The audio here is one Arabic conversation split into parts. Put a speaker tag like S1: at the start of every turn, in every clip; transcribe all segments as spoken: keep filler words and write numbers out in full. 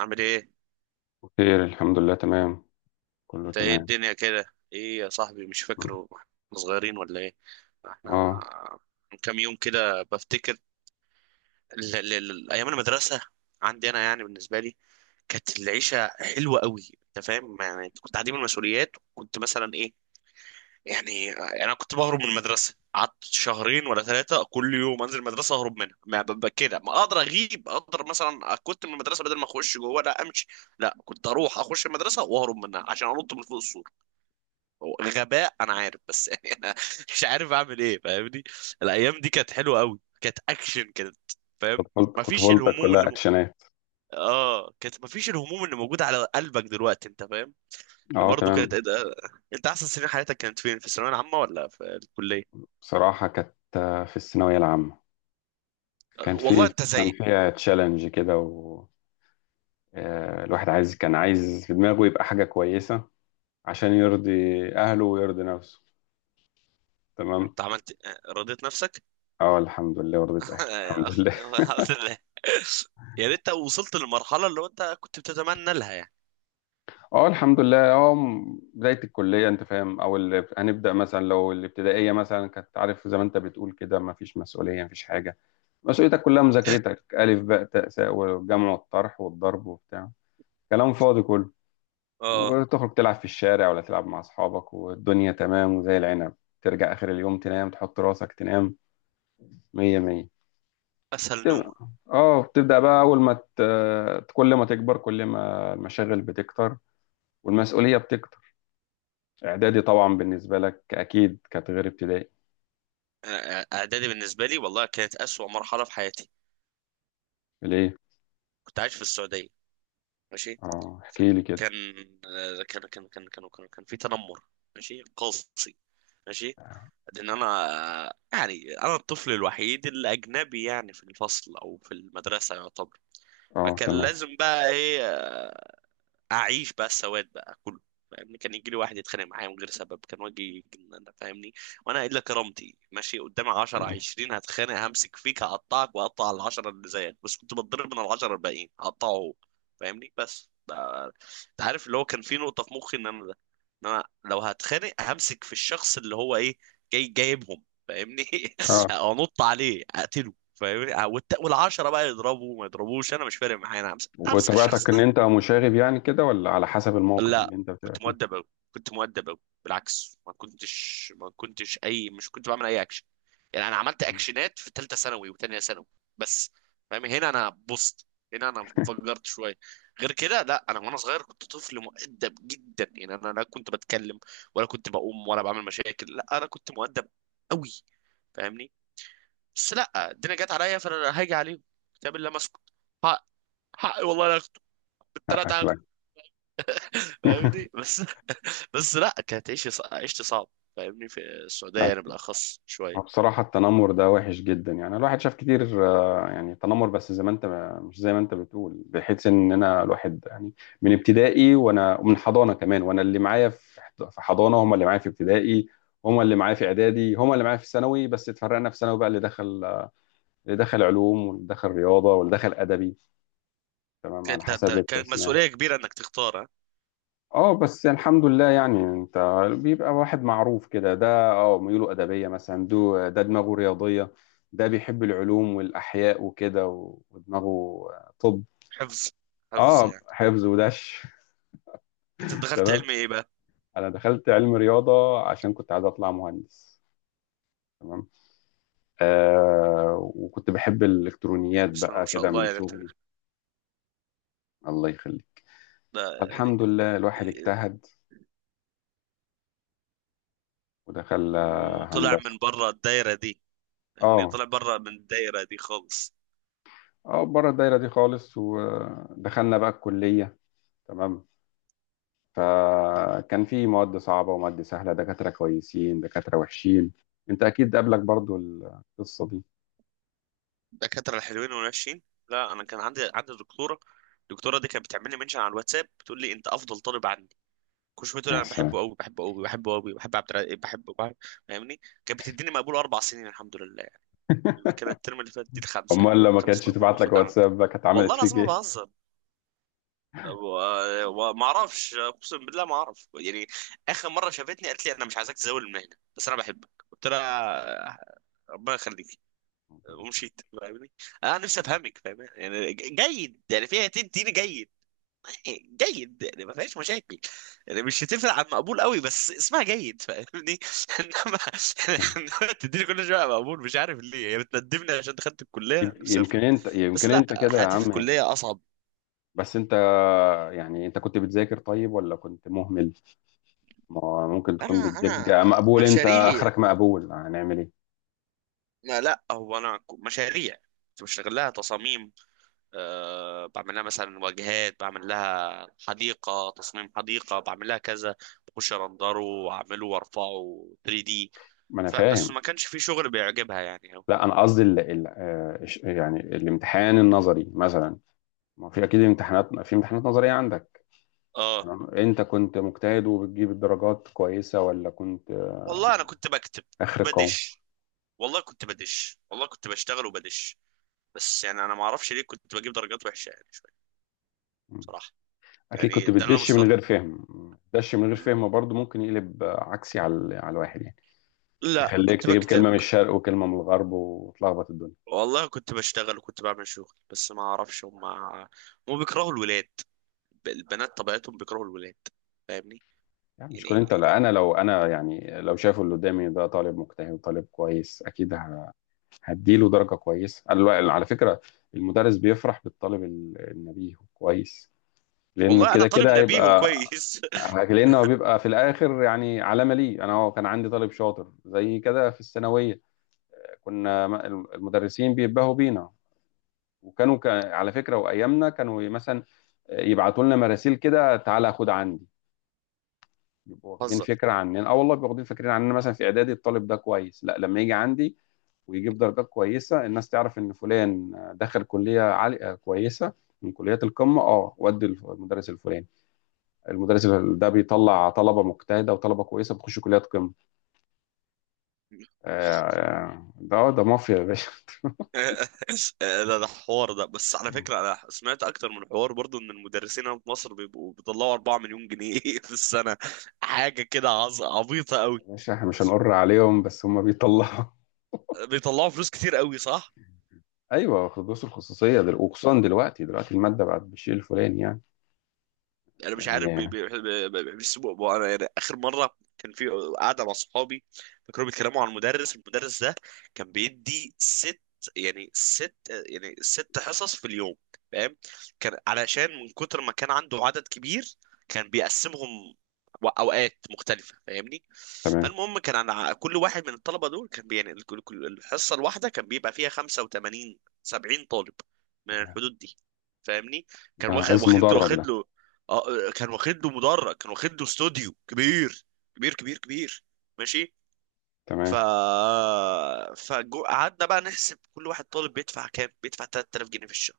S1: عامل ايه؟
S2: خير، الحمد لله، تمام. كله
S1: انت، ايه
S2: تمام.
S1: الدنيا كده؟ ايه يا صاحبي؟ مش فاكره احنا صغيرين ولا ايه؟ احنا
S2: اه،
S1: من كام يوم كده بفتكر ال- ال- ال- ايام المدرسه. عندي انا يعني بالنسبه لي كانت العيشه حلوه قوي، انت فاهم يعني، انت كنت عديم المسؤوليات، كنت مثلا ايه. يعني يعني انا كنت بهرب من المدرسه، قعدت شهرين ولا ثلاثه، كل يوم انزل المدرسه اهرب منها. ما ب- ب- كده ما اقدر اغيب، اقدر مثلا كنت من المدرسه بدل ما اخش جوه لا امشي. لا، كنت اروح اخش المدرسه واهرب منها عشان انط من فوق السور. هو غباء انا عارف، بس يعني انا مش عارف اعمل ايه فاهمني. الايام دي كانت حلوه قوي، كانت اكشن، كانت فاهم.
S2: طفولت-
S1: مفيش
S2: طفولتك
S1: الهموم اللي
S2: كلها
S1: م...
S2: اكشنات.
S1: اه، كانت مفيش الهموم اللي موجوده على قلبك دلوقتي، انت فاهم.
S2: اه،
S1: برضه كانت
S2: تمام.
S1: آه، انت احسن سنين حياتك كانت فين، في الثانويه العامه ولا في الكليه؟
S2: بصراحة كانت، آه، في الثانوية العامة.
S1: آه،
S2: كان
S1: والله
S2: في
S1: انت
S2: كان
S1: زي.
S2: فيها تشالنج كده. و آه، الواحد عايز كان عايز في دماغه يبقى حاجة كويسة عشان يرضي أهله ويرضي نفسه. تمام.
S1: انت عملت آه، رضيت نفسك؟
S2: اه، الحمد لله، رضيت أهلي، الحمد لله.
S1: الحمد لله. يا ريت وصلت للمرحله اللي هو انت كنت بتتمنى لها يعني.
S2: اه، الحمد لله. اه م- بداية الكلية، انت فاهم؟ او ال- هنبدأ مثلا، لو الابتدائية مثلا، كانت، عارف، زي ما انت بتقول كده، ما فيش مسؤولية، ما فيش حاجة. مسؤوليتك كلها مذاكرتك، ألف باء تاء ساء، والجمع والطرح والضرب وبتاع، كلام فاضي كله.
S1: اه،
S2: وتخرج تلعب في الشارع ولا تلعب مع أصحابك، والدنيا تمام وزي العنب. ترجع آخر اليوم تنام، تحط راسك تنام. مية مية.
S1: اسهل
S2: تب-
S1: نومه.
S2: اه بتبدأ بقى. أول ما ت... كل ما تكبر، كل ما المشاغل بتكتر والمسؤولية بتكتر. إعدادي طبعا بالنسبة لك أكيد كانت غير ابتدائي.
S1: آه، اعدادي بالنسبه لي والله كانت اسوأ مرحله في حياتي.
S2: ليه؟
S1: كنت عايش في السعوديه. ماشي.
S2: اه، احكي لي كده.
S1: كان آه، كان كان كان كان كان, كان في تنمر. ماشي، قاسي. ماشي. لان انا آه، يعني انا الطفل الوحيد الاجنبي يعني في الفصل او في المدرسه يعتبر.
S2: اه،
S1: فكان
S2: تمام.
S1: لازم بقى ايه آه، اعيش بقى السواد بقى كله فاهمني. كان يجي لي واحد يتخانق معايا من غير سبب، كان واجي يجن- فاهمني. وانا الا كرامتي ماشي قدامي عشرة عشرين هتخانق، همسك فيك هقطعك واقطع العشرة اللي زيك، بس كنت بتضرب من العشرة الباقيين هقطعه هو فاهمني. بس ده انت عارف اللي هو كان في نقطة في مخي ان انا ده، ان انا لو هتخانق همسك في الشخص اللي هو ايه جاي جايبهم فاهمني.
S2: اه،
S1: انط عليه اقتله فاهمني، والت- والعشرة بقى يضربوا ما يضربوش، انا مش فارق معايا، انا همسك همسك الشخص.
S2: وطبيعتك ان انت مشاغب يعني كده، ولا على حسب الموقف اللي
S1: لا،
S2: انت بتبقى
S1: كنت
S2: فيه؟
S1: مؤدب أوي. كنت مؤدب أوي، بالعكس، ما كنتش ما كنتش أي، مش كنت بعمل أي أكشن. يعني أنا عملت
S2: مم.
S1: أكشنات في تالتة ثانوي وتانية ثانوي بس. فاهم؟ هنا أنا بوست، هنا أنا انفجرت شوية. غير كده لا، أنا وأنا صغير كنت طفل مؤدب جدا، يعني أنا لا كنت بتكلم ولا كنت بقوم ولا بعمل مشاكل، لا أنا كنت مؤدب أوي فاهمني. بس لا، الدنيا جت عليا فأنا هاجي عليهم، كتاب الله ما أسكت. حق، حق والله أنا هاخده، بالتلاتة
S2: حقك،
S1: هاخده
S2: لا.
S1: فاهمني بس. بس لا، كانت عيشة ص- عيشتي صعب فاهمني، في السعودية يعني بالأخص شوية.
S2: بصراحة التنمر ده وحش جدا، يعني الواحد شاف كتير، آه، يعني تنمر. بس زي ما انت مش زي ما انت بتقول، بحيث ان انا الواحد يعني من ابتدائي وانا، ومن حضانة كمان وانا، اللي معايا في في حضانة هم اللي معايا في ابتدائي، هم اللي معايا في اعدادي، هم اللي معايا في ثانوي. بس اتفرقنا في ثانوي بقى. اللي دخل، اللي دخل علوم، واللي دخل رياضة، واللي دخل ادبي، تمام، على
S1: انت انت
S2: حسب
S1: كان
S2: التقسيمات.
S1: مسؤولية كبيرة انك تختار، ها؟
S2: اه، بس الحمد لله. يعني انت بيبقى واحد معروف كده، ده اه ميوله ادبيه مثلا، ده ده دماغه رياضيه، ده بيحب العلوم والاحياء وكده، و- ودماغه. طب،
S1: حفظ، حفظ
S2: اه،
S1: يعني.
S2: حفظ ودش.
S1: انت دخلت
S2: تمام.
S1: علمي ايه بقى؟
S2: انا دخلت علم رياضه عشان كنت عايز اطلع مهندس. تمام. آه، وكنت بحب الالكترونيات
S1: يعني بسم الله ما
S2: بقى
S1: شاء
S2: كده
S1: الله،
S2: من
S1: يعني انت
S2: صغري. الله يخليك.
S1: ده يعني،
S2: الحمد لله، الواحد اجتهد ودخل، آه،
S1: وطلع
S2: هندسه.
S1: من بره الدايرة دي فاهمني،
S2: اه.
S1: طلع بره من الدايرة دي خالص.
S2: اه، بره الدايره دي خالص. ودخلنا بقى الكليه. تمام. فكان في مواد صعبه ومواد سهله، دكاتره كويسين، دكاتره وحشين. انت اكيد قابلك برضو القصه دي.
S1: الدكاترة الحلوين والوحشين. لا، انا كان عندي عندي دكتورة. الدكتورة دي كانت بتعمل لي منشن على الواتساب، بتقول لي انت افضل طالب. كشوفته
S2: يا
S1: انا بحبه
S2: سلام.
S1: قوي، بحبه قوي، بحبه قوي، بحب عبد الرقيق بحبه بحب- فاهمني. كانت بتديني مقبول اربع سنين، الحمد لله. كان الترم اللي فات دي الخمسه، يعني
S2: امال لما
S1: خمس
S2: كانتش
S1: مقبول
S2: تبعت لك
S1: باخدها عندي.
S2: واتساب بقى، كانت
S1: والله
S2: عملت فيك
S1: العظيم ما
S2: ايه؟
S1: بهزر، و- وما اعرفش، اقسم بالله ما اعرف يعني. اخر مره شافتني قالت لي انا مش عايزاك تزاول المهنه بس انا بحبك، قلت لها ربنا يخليك ومشيت فاهمني. انا نفسي افهمك فاهمني، يعني جيد يعني، فيها تديني جيد. جيد يعني ما فيهاش مشاكل، يعني مش هتفرق عن مقبول قوي بس اسمها جيد فاهمني. انما انما تديني كل شويه مقبول، مش عارف ليه، هي بتندمني عشان دخلت الكليه،
S2: يمكن
S1: نفسي
S2: يمكن
S1: افهم.
S2: انت
S1: بس
S2: يمكن
S1: لا،
S2: انت كده يا
S1: حياتي في
S2: عم.
S1: الكليه اصعب.
S2: بس انت، يعني انت كنت بتذاكر طيب ولا كنت مهمل؟ ما ممكن
S1: انا
S2: تكون
S1: انا
S2: بتذاكر مقبول، انت
S1: مشاريع.
S2: اخرك مقبول، هنعمل ايه؟
S1: لا لا، هو انا ك- مشاريع، كنت بشتغل لها تصاميم. أه، بعمل لها مثلا واجهات، بعمل لها حديقه، تصميم حديقه، بعمل لها كذا، بخش ارندره واعمله وارفعه ثري دي.
S2: ما انا
S1: فبس
S2: فاهم.
S1: ما كانش في شغل بيعجبها يعني أوي.
S2: لا، انا قصدي ال... ال... آه، إش- يعني الامتحان النظري مثلا، ما في اكيد امتحانات، في امتحانات نظريه عندك.
S1: اه،
S2: تمام، انت كنت مجتهد وبتجيب الدرجات كويسه، ولا كنت آه،
S1: والله انا كنت بكتب،
S2: اخر القوم؟
S1: بدش. والله كنت بدش، والله كنت بشتغل وبدش، بس يعني انا ما اعرفش ليه كنت بجيب درجات وحشه يعني شويه،
S2: مم.
S1: بصراحه.
S2: اكيد كنت
S1: يعني ده اللي انا
S2: بتدش من
S1: مستغرب.
S2: غير فهم. دش من غير فهم برضه ممكن يقلب، آه، عكسي، على ال- على الواحد يعني.
S1: لا،
S2: يخليك
S1: كنت
S2: تجيب
S1: بكتب،
S2: كلمه من الشرق وكلمه من الغرب وتلخبط الدنيا.
S1: والله كنت بشتغل وكنت بعمل شغل، بس ما اعرفش هم. هم بيكرهوا الولاد، ب- البنات طبيعتهم بيكرهوا الولاد فاهمني.
S2: يعني مش كل
S1: يعني
S2: انت. لا انا، لو انا يعني، لو شايفه اللي قدامي ده طالب مجتهد وطالب كويس، اكيد ه- هديله درجه كويسه، على على فكره. المدرس بيفرح بالطالب ال- النبيه كويس، لانه
S1: والله انا
S2: كده
S1: طالب
S2: كده
S1: نبيه
S2: هيبقى.
S1: وكويس.
S2: لانه هو بيبقى في الاخر يعني علامه ليه. انا هو كان عندي طالب شاطر زي كده في الثانويه. كنا م- المدرسين بينبهوا بينا، وكانوا، ك- على فكره وايامنا، كانوا مثلا يبعتوا لنا مراسيل كده، تعالى خد عندي. بيبقوا واخدين
S1: هزر.
S2: فكره عننا، اه، والله بيبقوا واخدين فكرين عننا. مثلا في اعدادي الطالب ده كويس، لا، لما يجي عندي ويجيب درجات كويسه، الناس تعرف ان فلان دخل كليه عاليه، آه، كويس، من كليات القمه. اه، ودي الف- المدرس الفلاني. المدرس ده بيطلع طلبه مجتهده وطلبه كويسه بتخش كليات قمه. آه، آه، ده ده مافيا يا باشا.
S1: ده ده حوار. ده بس على فكرة أنا سمعت أكتر من حوار برضو إن المدرسين هنا في مصر بيبقوا بيطلعوا اربعة مليون جنيه في السنة، حاجة كده عظ- عبيطة أوي.
S2: يا باشا، احنا مش هنقر عليهم، بس هم بيطلعوا.
S1: بيطلعوا فلوس كتير أوي، صح؟
S2: ايوه، دروس الخصوصيه، دل... وخصوصا دلوقتي دلوقتي الماده بقت بالشيء الفلاني يعني
S1: انا مش عارف بي-
S2: يعني
S1: بي- بي- بي- بيسموا بو- انا يعني اخر مره كان في قاعده مع صحابي، فكانوا بيتكلموا عن مدرس المدرس ده، كان بيدي ست يعني ست يعني ست حصص في اليوم فاهم، كان علشان من كتر ما كان عنده عدد كبير كان بيقسمهم و- اوقات مختلفه فاهمني.
S2: تمام.
S1: فالمهم كان على كل واحد من الطلبه دول كان بي- يعني الكل- كل- الحصه الواحده كان بيبقى فيها خمسة وتمانين سبعين طالب، من الحدود دي فاهمني.
S2: ده
S1: كان واخد
S2: عايز
S1: واخد له
S2: مدرج
S1: واخد
S2: ده.
S1: له اه كان واخد له مدرج، كان واخد له استوديو كبير، كبير كبير كبير. ماشي. ف
S2: تمام.
S1: فقعدنا بقى نحسب كل واحد طالب بيدفع كام، بيدفع تلات الاف جنيه في الشهر،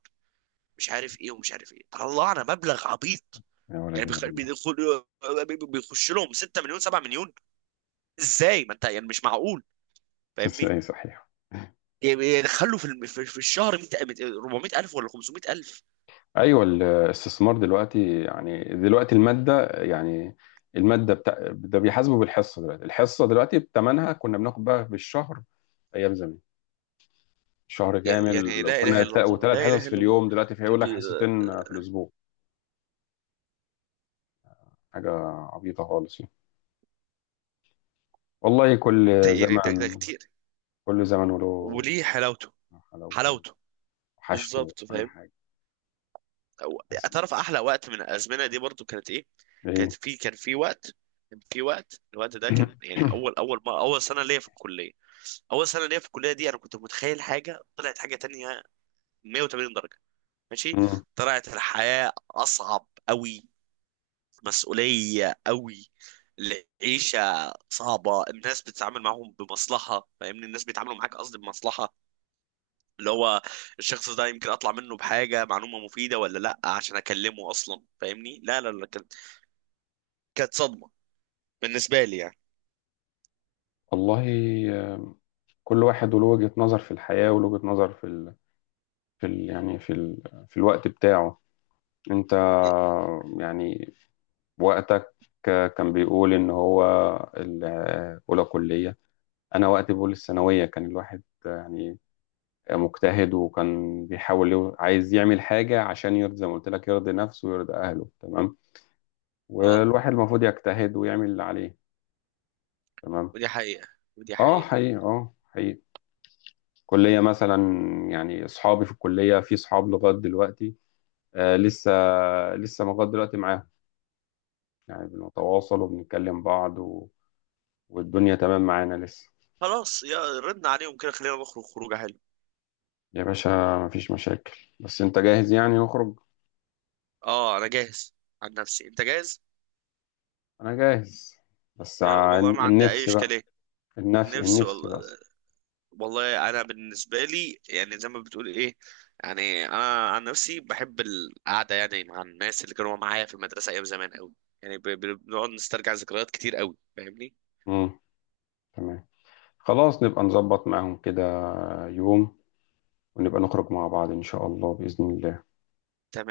S1: مش عارف ايه ومش عارف ايه، طلعنا مبلغ عبيط.
S2: يا ولد
S1: يعني بيخ...
S2: الذين.
S1: بيدخل، بيخش لهم ستة مليون سبعة مليون. ازاي، ما انت يعني مش معقول فاهمني.
S2: اي صحيح.
S1: يعني يدخلوا في الم... في في الشهر مئة، اربعمية الف ولا خمسمية الف.
S2: ايوه، الاستثمار دلوقتي، يعني دلوقتي الماده يعني، الماده بتاع ده بيحاسبه بالحصه. دلوقتي الحصه دلوقتي بثمنها، كنا بناخد بقى بالشهر ايام زمان، شهر
S1: يعني
S2: كامل،
S1: لا اله
S2: وكنا
S1: الا الله،
S2: وثلاث
S1: لا
S2: حصص
S1: اله
S2: في
S1: الا الله.
S2: اليوم. دلوقتي في
S1: يعني
S2: يقول لك
S1: بي...
S2: حصتين في الاسبوع. حاجه عبيطه خالص يعني. والله كل
S1: انت يعني ده ده
S2: زمن
S1: كتير،
S2: كل زمن وله
S1: وليه حلاوته،
S2: حلاوته، وله
S1: حلاوته
S2: وحشته،
S1: بالظبط
S2: وكل
S1: فاهم.
S2: حاجه.
S1: أو-
S2: بس
S1: تعرف احلى وقت من الازمنه دي برضو كانت ايه؟ كانت
S2: ايه.
S1: في كان في وقت كان في وقت الوقت ده، كان يعني اول اول ما اول سنه ليا في الكليه، اول سنه ليا في الكليه دي انا كنت متخيل حاجه، طلعت حاجه تانية مية وتمانين درجه. ماشي. طلعت الحياه اصعب قوي، مسؤوليه قوي، العيشه صعبه، الناس بتتعامل معاهم بمصلحه فاهمني، الناس بيتعاملوا معاك، قصدي بمصلحه، اللي هو الشخص ده يمكن اطلع منه بحاجه معلومه مفيده ولا لا عشان اكلمه اصلا فاهمني. لا لا لا، كانت، كانت صدمه بالنسبه لي يعني.
S2: والله آه، كل واحد وله وجهة نظر في الحياة، وله وجهة نظر في ال... في ال... يعني في ال... في الوقت بتاعه. انت يعني وقتك كان بيقول ان هو الاولى كلية. انا وقتي بقول الثانوية. كان الواحد يعني مجتهد، وكان بيحاول يو- عايز يعمل حاجة عشان يرضي، زي ما قلت لك، يرضي نفسه ويرضي اهله. تمام.
S1: اه،
S2: والواحد المفروض يجتهد ويعمل اللي عليه. تمام.
S1: ودي حقيقه، ودي
S2: اه،
S1: حقيقه.
S2: حقيقي، اه، حقيقي. كلية مثلا، يعني أصحابي في الكلية، في أصحاب لغاية دلوقتي، آه، لسه لسه لغاية دلوقتي معاهم، يعني بنتواصل وبنتكلم بعض، و... والدنيا تمام معانا لسه.
S1: خلاص يا ردنا عليهم كده، خلينا نخرج خروجه حلوه.
S2: يا باشا، مفيش مشاكل. بس أنت جاهز يعني نخرج؟
S1: اه انا جاهز. عن نفسي، انت جاهز؟
S2: أنا جاهز. بس
S1: يا والله
S2: عن-
S1: ما عندي اي
S2: النفس بقى.
S1: اشكاليه،
S2: النفس
S1: نفسي
S2: النفس
S1: والله.
S2: بس.
S1: والله انا بالنسبه لي يعني زي ما بتقول ايه، يعني انا عن نفسي بحب القعده يعني مع الناس اللي كانوا معايا في المدرسه ايام زمان قوي، يعني ب- ب- بنقعد نسترجع ذكريات كتير قوي فاهمني.
S2: مم. تمام. خلاص، نبقى نظبط معاهم كده، يوم، ونبقى نخرج مع بعض إن شاء الله، بإذن الله.
S1: تمام.